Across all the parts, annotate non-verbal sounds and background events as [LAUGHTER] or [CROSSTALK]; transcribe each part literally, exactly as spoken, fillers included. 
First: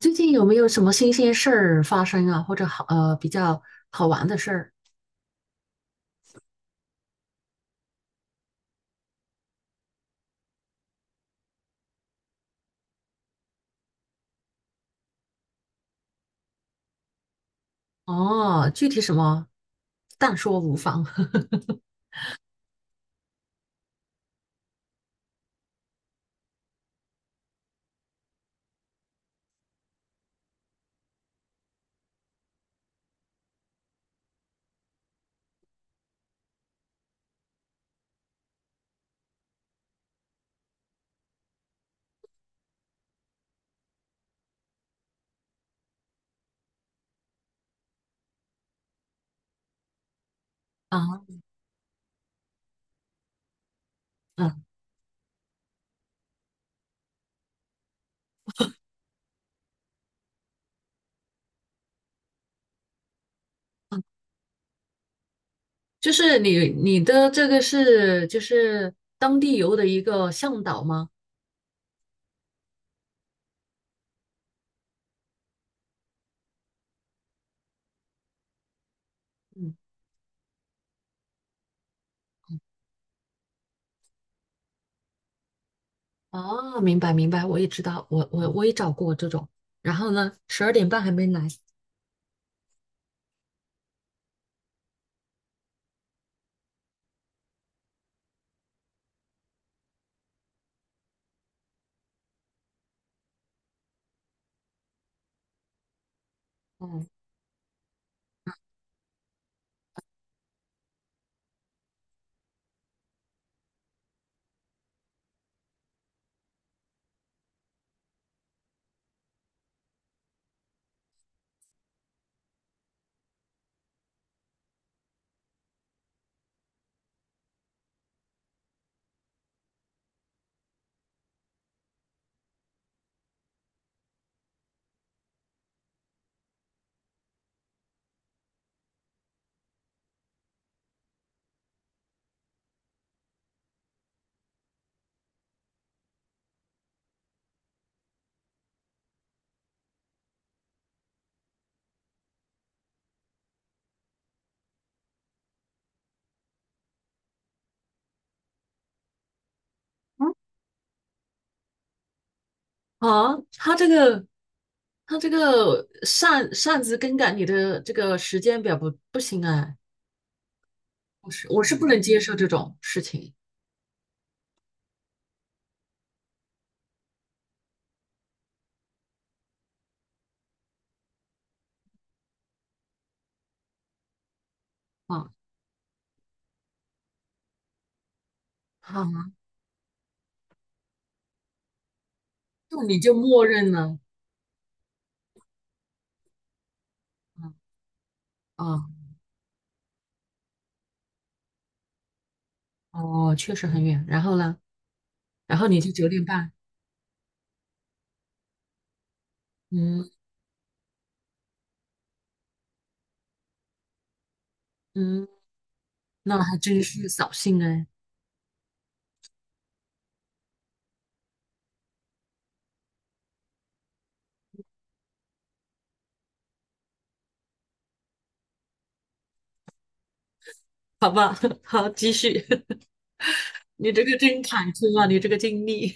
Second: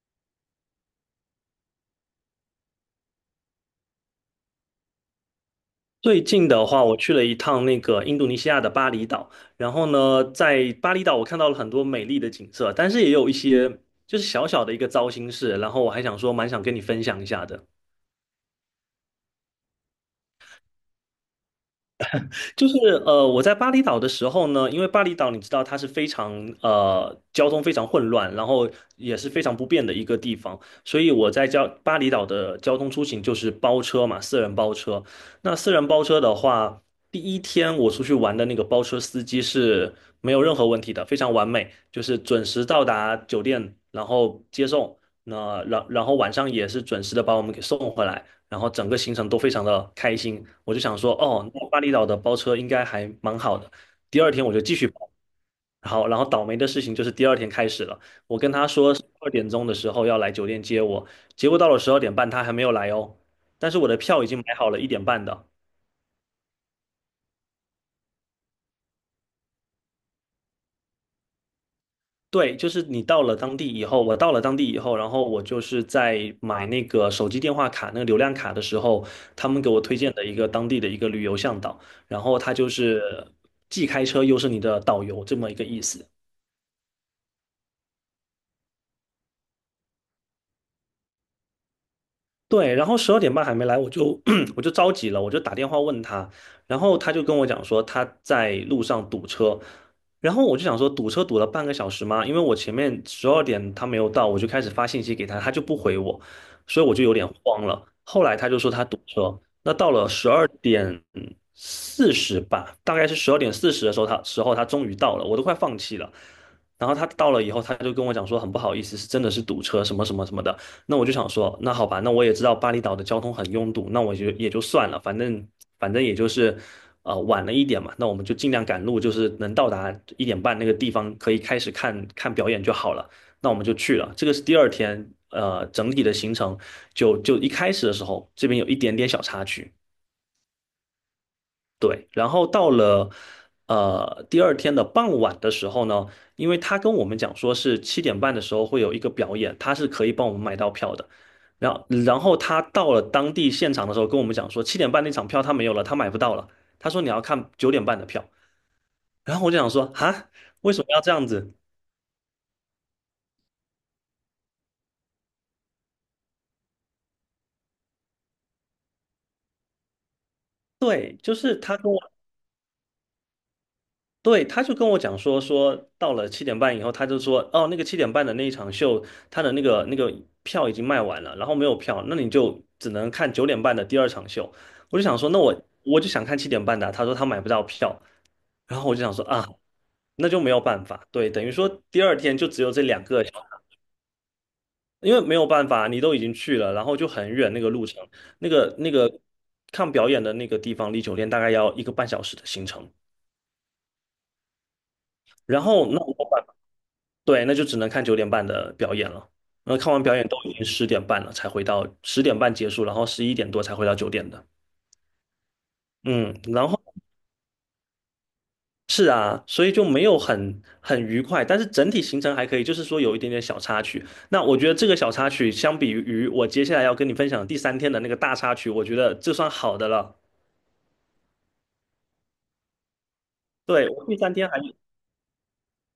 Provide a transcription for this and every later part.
最近有没有什么新鲜事儿发生啊，或者好呃比较好玩的事儿？最近的话，我去了一趟那个印度尼西亚的巴厘岛，然后呢，在巴厘岛我看到了很多美丽的景色，但是也有一些就是小小的一个糟心事，然后我还想说，蛮想跟你分享一下的。哦，具体什么，但说无妨。[LAUGHS] 就是呃，我在巴厘岛的时候呢，因为巴厘岛你知道它是非常呃交通非常混乱，然后也是非常不便的一个地方，所以我在交巴厘岛的交通出行就是包车嘛，私人包车。那私人包车的话，第一天我出去玩的那个包车司机是没有任何问题的，非常完美，就是准时到达酒店，然后接送，那然然后晚上也是准时的把我们给送回来。然后整个行程都非常的开心。我就想啊，说，哦，那巴厘岛的包车应该还蛮好的。第二天我就嗯，继续包，然后然后倒霉的事情就是第二天开始了。我跟他说十二点钟的时候要来酒店接我，结果到了十二点半他还没有来哦，但是我的票已经买好了一点半的。就是你你的这个是就是当地游的一个向导吗？对，就是你到了当地以后，我到了当地以后，然后我就是在买那个手机电话卡、那个流量卡的时候，他们给嗯，我推荐的一个当地的一个旅游向导，然后他就是既开车又是你的导游这么一个意思。哦，明白明白，我也知道，我我我也找过这种。然后呢，十二点半还没来。对，然后十二点半还没来，我就 [CLEARS THROAT] 我就着急了，我就打电话问他，然后他就跟我讲说他在路上堵车，然后我就想说堵车堵了半个小时吗？因为我前面十二点他没有到，我就开始发信息给他，他就不回我，所以我就有嗯点慌了。后来他就说他堵车，那到了十二点四十吧，大概是十二点四十的时候，他时候他终于到了，我都快放弃了。然后他到了以后，他就跟我讲说很不好意思，是真的是堵车什么什么什么的。那我就想说，那好吧，那我也知道巴厘岛的交通很拥堵，那我就也就算了，反正反正也就是，呃，晚了一点嘛，那我们就尽量赶路，就是能到达一点半那个地方，可以开始看看表演就好了。那我们就去了，这个是第二天，呃，整体的行程就就一开始的时候，这边有一点点小插曲，对，然后到了呃第二天的傍晚的时候呢，因为他跟我们讲说是七点半的时候会有一个表演，他是可以帮我们买到票的。然后，然后他到了当地现场的时候跟我们讲说，七点半那场票他没有了，他买不到了。他说你要看九点半的票。然后我就想说，哈，嗯为什么要这样子？啊，他这个他这个擅擅自更改你的这个时间表不不行哎、对，我就是是我是他不跟我能接受这种事情对，他就跟我讲说，说到了七点半以后，他就说，哦，那个七点半的那一场秀，他的那个那个票已经卖完了，然后没有票，那你就只能看九点半的第二场秀。我就想啊说，那我我就想看七点半的啊他说他买不到票，然后我就想啊，说啊，那就没有办法，对，等于说第二天就只有就这你两就个小默认了，因为没有办法，你都已经去了，然后就很远那个啊路程，那个啊那个看表演的那个地方离酒店大概要一个半小时的行程。哦，确实很远。然后呢，然然后你后就那九点我办半，法对，那就只能看九点半的表演了。然后看完嗯表演都已经十点半了，才回到十点半结束，然后十一点多才回到九点的。嗯，嗯，那还然后真是扫兴哎。是啊，所以就没有很很愉快，但是整体行程还可以，就是说有一点点小插曲。那我觉得这个小插曲相比于我接下来要跟你分享第三天的那个大插曲，我觉得这算好的了。好吧，[LAUGHS] 好，继续。[LAUGHS] 对，你这我第个三真天还。坎坷啊，你这个经历，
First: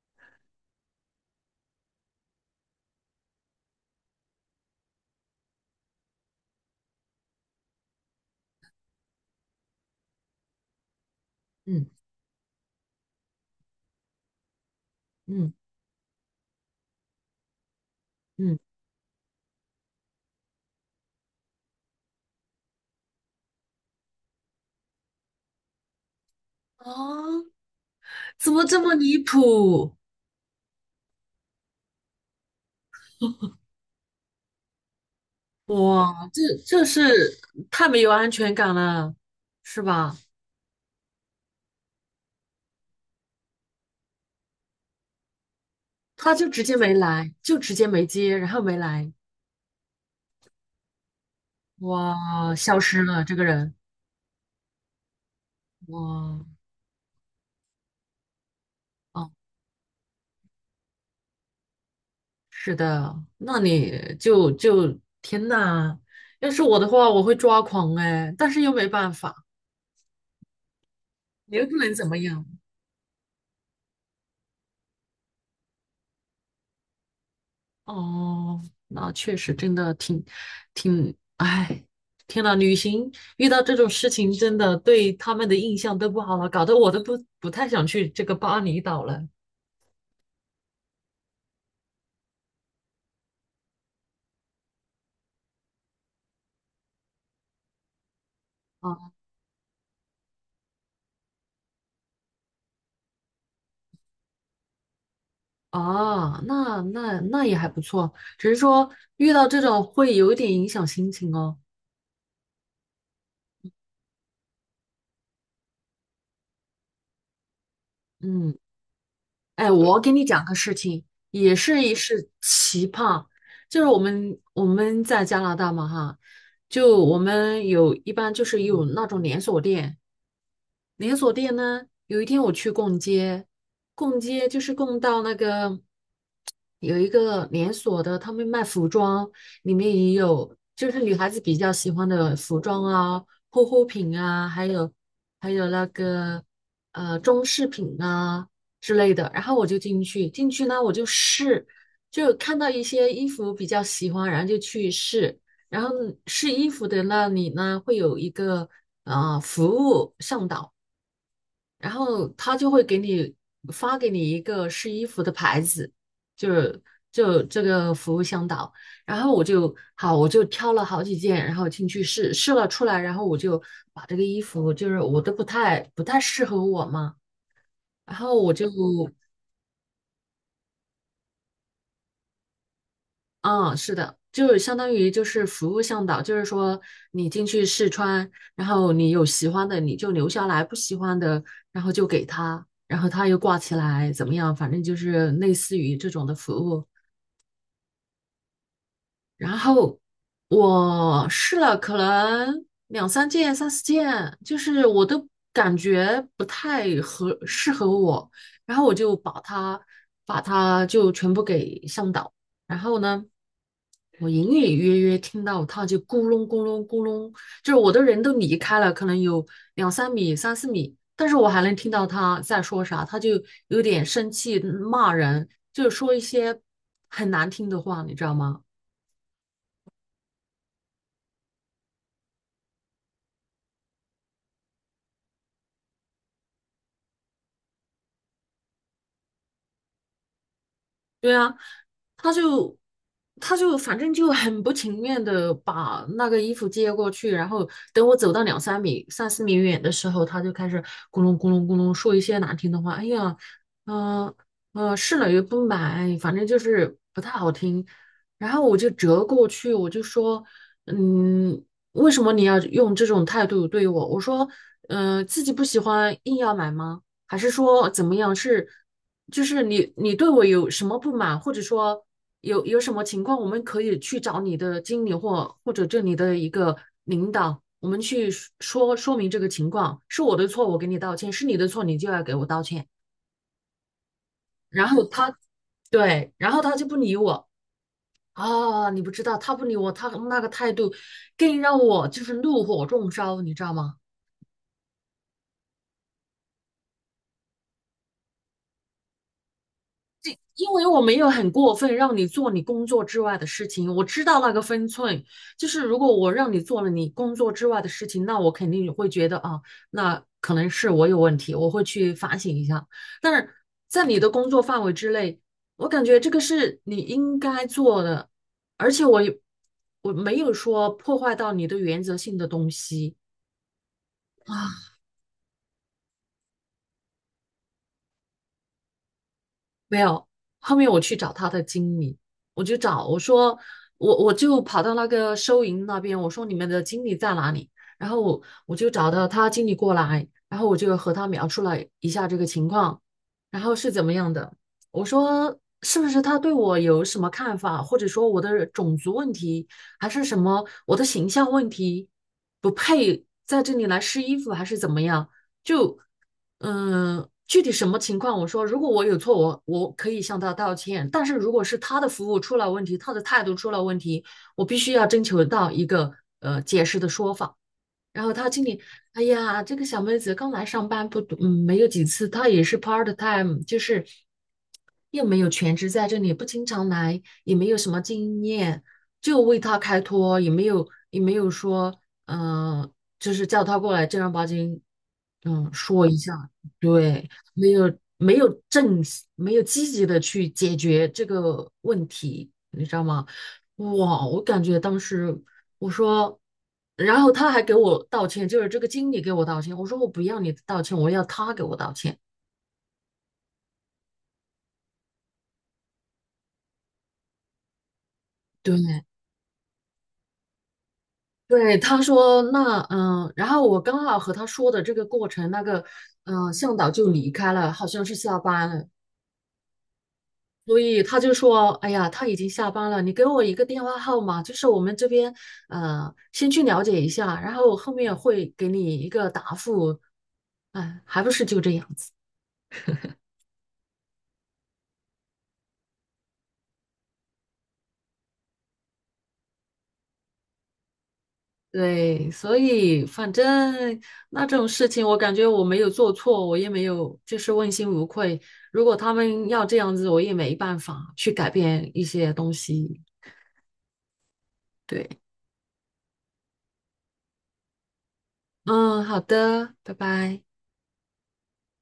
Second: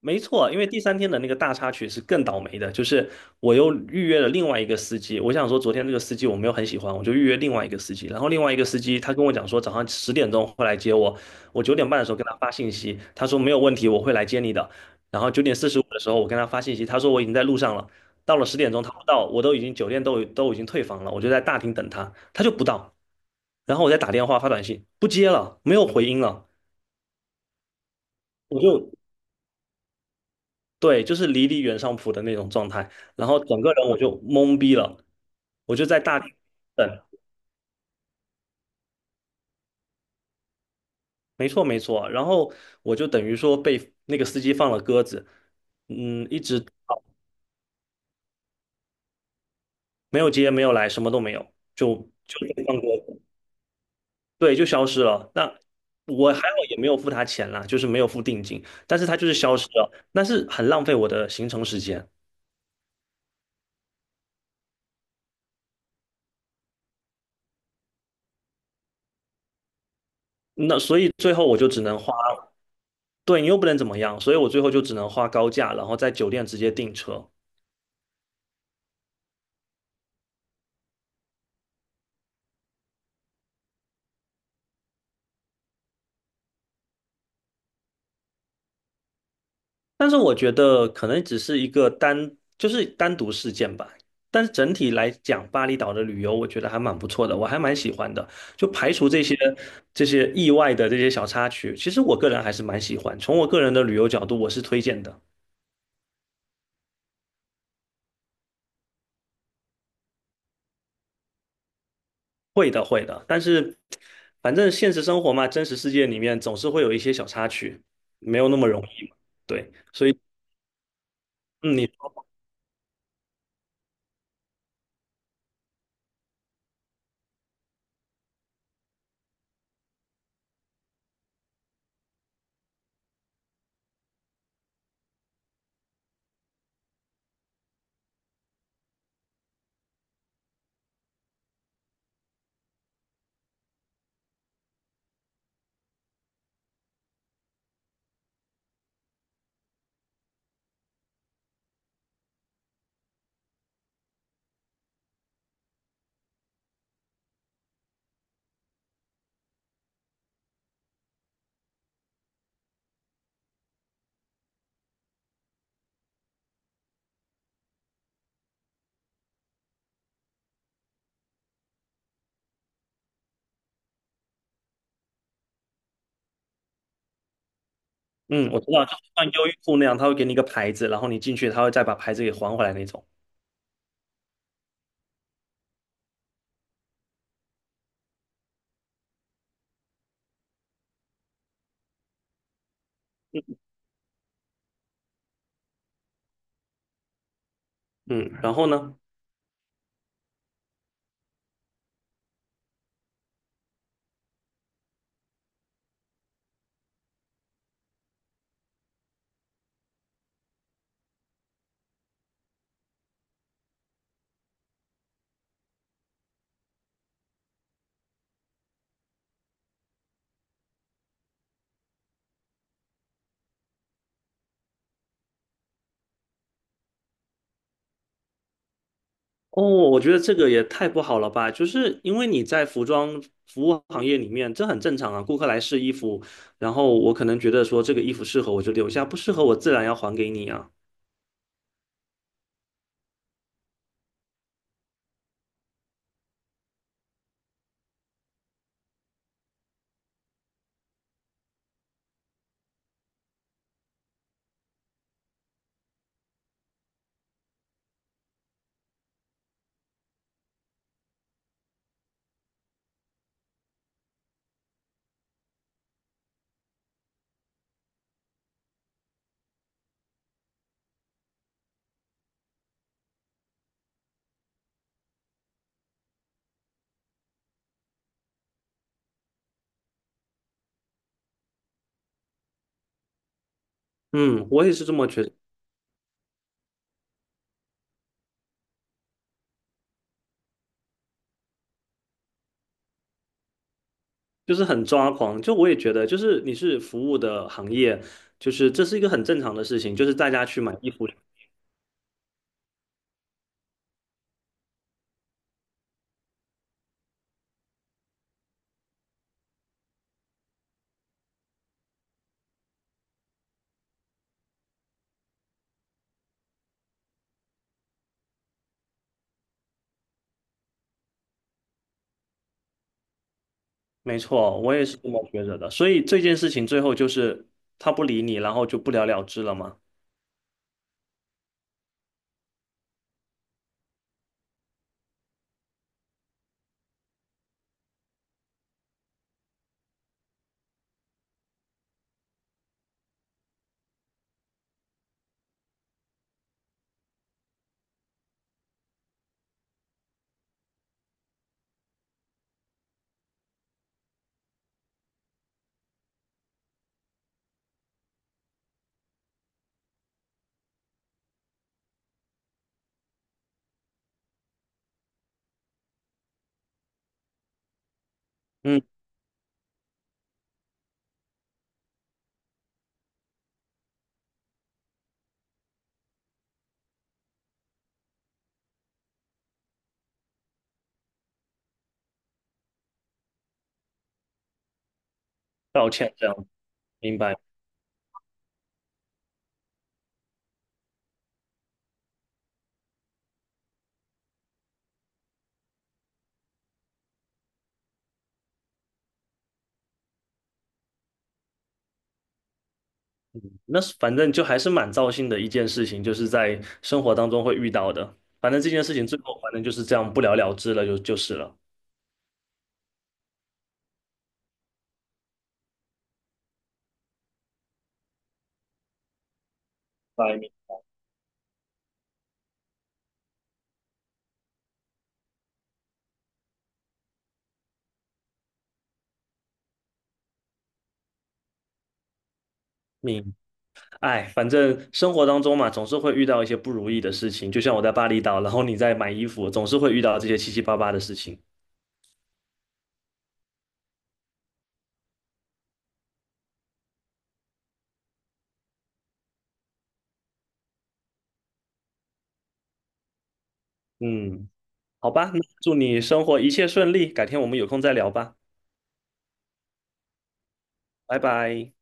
没错，因为第三天的那个大插曲是更倒霉的，就是我又预约了另外一个司机。我想说，昨天这个司机我没有很喜欢，我就预约另外一个司机。然后另外一个司机他跟我讲说，早上十点钟会来接我。我 [LAUGHS] 九点嗯半的时候跟他发信息，他说没有问题，我会来接你的。然后九嗯点四十五的时候我跟他发信息，他说我已经在路上了。到了十嗯，点钟他不到，我都已经酒店都都已经退房了，我就在大厅等他，他就不到。然后我再打电话发短信，不接了，没有回音了。啊，怎我么这就么离谱？对，就是离离原上谱的那种状态，然后整个人我就懵逼了，我就在大厅哇，这这等，是太没有安全感了，是吧？没错没错，然后我就等于说被那个司机放了鸽子，嗯，他一就直直接没来，就直接没接，然后没来。没有接没有来，什么都没有，就哇，就呃被放消鸽失子，了这个人，对，就消失了。那我哇，还好也没有付他钱啦，就是没有付定金，但是他就哦，是消失了，但是很浪费我的行程时间，是的，那你就就天呐，要是我的话，我会抓狂哎，但是又没办法，那所以最后你我又就不只能能怎花，么样。对你又不能怎么样，所以我最后就只能花高价，然后在酒店直接订车。哦，那确实真的挺挺，哎，天呐，旅行遇到这种事情，真的对他们的印象都不好了，搞得我都不不太想去这个巴厘岛了。但是我觉得可能只是一个单，就是单独事件吧。但是整体来讲，巴厘岛的旅游我觉得还蛮不错的，我还蛮喜欢的。就排除啊这些这些意外的这些小插曲，其实我个人还是蛮喜欢。从我个人的旅游角度，我是推荐的。啊，那那那也还不错，只是说遇到这种会有一点影响心情哦。会的，会的。但是反正现实生活嘛，真实世界里面总是会有一些小插曲，没有嗯，那么容易嘛。对，哎，我所给以你讲个事情，也嗯，是你一说是奇葩，就是我们我们在加拿大嘛哈，就我们有一般就是有那种连锁店，连锁店呢，有一天我去逛街，逛街就是逛到那个。有一个连锁的，他们卖服装，里面也有，就是女孩子比较喜欢的服装啊、护肤品啊，还有还有那个呃装饰品啊之类的。然后我就进去，进去呢我就试，就看到一些衣服比较喜欢，然后就去试。然后试衣服的那里呢，会有一个呃服务向导。然后他就会给你发给你一个试衣服的牌子，就是就这个服务向导。然后我就好，我就挑了好几件，然后进去试试了出来，然后我就把这个衣服就是我都不太不太适合我嘛，然后嗯，我我就知道，就像优衣库那样，他会给你一个牌子，然后你进去，他会再把牌子给还回来那种。嗯，是的，就是相当于就是服务向导，就是说你进去试穿，然后你有喜欢的你就留下来，不喜欢的然后就给他，然后他又挂起来，怎么样？反正就是类似于这种的服务。嗯，然后呢？然后我试了可能两三件、三四件，就是我都感觉不太合适合我，然后我就把它把它就全部给向导。然后呢，我隐隐约约听到他就咕隆咕隆咕隆，就是我的人都离开了，可能有两三米、三四米，但是我还能听到他在说啥，他就有点生气骂人，就是说一些很难听的话，你知道吗？哦，我觉得这个也太不好了吧！就是因为你在服装服务行业里面，这很正常啊。顾客来试衣服，然后我可能觉得说这个衣服适合我就留下，不适合我自然要还给你啊。对啊，他就他就反正就很不情愿的把那个衣服接过去，然后等我走到两三米、三四米远的时候，他就开始咕隆咕隆咕隆说一些难听的话。哎呀，嗯、嗯，呃试了又不买，反正就是不太好听。然后我就折过去，我就说，嗯，为什么你要用这种态度对我？我说，嗯、自己不喜欢硬要买吗？还是说怎么样？是？就是你你对我有什么不满，或者说有有什么情况，我们可以去找你的经理或或者这里的一个领导，我们去说说明这个情况，是我的错，我给你道歉，是你的错，你就要给我道歉。嗯，我也是然这后么觉得，他，对，然后他就不理我啊，你不知道，他不理我，他那个态度更让我就是怒火中烧，你知道吗？就是很抓狂。就我也觉得，就是你是服务的行业，就是这是一个很正常的事情，就是大家去因买为衣我服。没有很过分让你做你工作之外的事情，我知道那个分寸。就是如果我让你做了你工作之外的事情，那我肯定会觉得啊，那可能是我有问题，我会去反省一下。但是在你的工作范围之内，我感觉这个是你应该做的，而且我我没有说破坏到你的原则性的东西。没错，我也啊。是这么觉得的。所以这件事情最后就是他不理你，然后就不了了之了嘛。没有，后面我去找他的经理，我就找我说我我就跑到那个收银那边，我说你们的经理在哪里？然后我我就找到他经理过来，然后我就和他描述了一下这个情况，然后是怎么样的？我说是不是他对我有什么看法，或者说我的种族问题，还是什么我的形象问题，不配在这里来试衣服，还是怎么样？就。嗯，具体什么情况？我说，如果我有错，我我可以向他道歉。但是如果是他的服务出了问题，他的态度出了问题，我必须要征求到一个呃解释的说法。然后他经嗯，理，哎呀，这个小妹子刚来上班不多，嗯，没有几次，她也是 part time，就是又没有全职在这里，不经常来，也没有什么经验，就为她开脱，也没有也没有说，嗯、就是叫她过来正儿八经，嗯，道说歉一这样，下，明对，白。没有没有正，没有积极的去解决这个问题，你知道吗？哇，我感觉当时我说，然后他还给我道歉，就是这个经理给我道歉。我说我不要你的道歉，我要他给我道歉。那是反正就还是蛮糟心的一件事情，就是在生活当中会遇到的。反正这对，件事情最后反正就是这样不了了之了，就就是了。对，他说那嗯，然后我刚好和他说的这个过程，那个嗯向导就离开了，好像是下班了，白明所以他就说，哎呀，他已经下班了，你给我一个电话号码，就是我们这边呃先去了解一下，然后我后面会给你一个答复。哎，还不是就这样子。明，哎，反正生活当中嘛，总是会遇到一些不如意的事情。就像我在巴厘岛，然后你在买衣服，总是会遇到这些七七八八的事情。对，所以反正那这种事情，我感觉我没有做错，我也没有就是问心无愧。如果他们要这样子，我也没办法去改变一些东西。嗯，对，好吧，那祝你生活一切顺利，改天我们有空再聊吧，嗯，好的，拜拜。拜拜。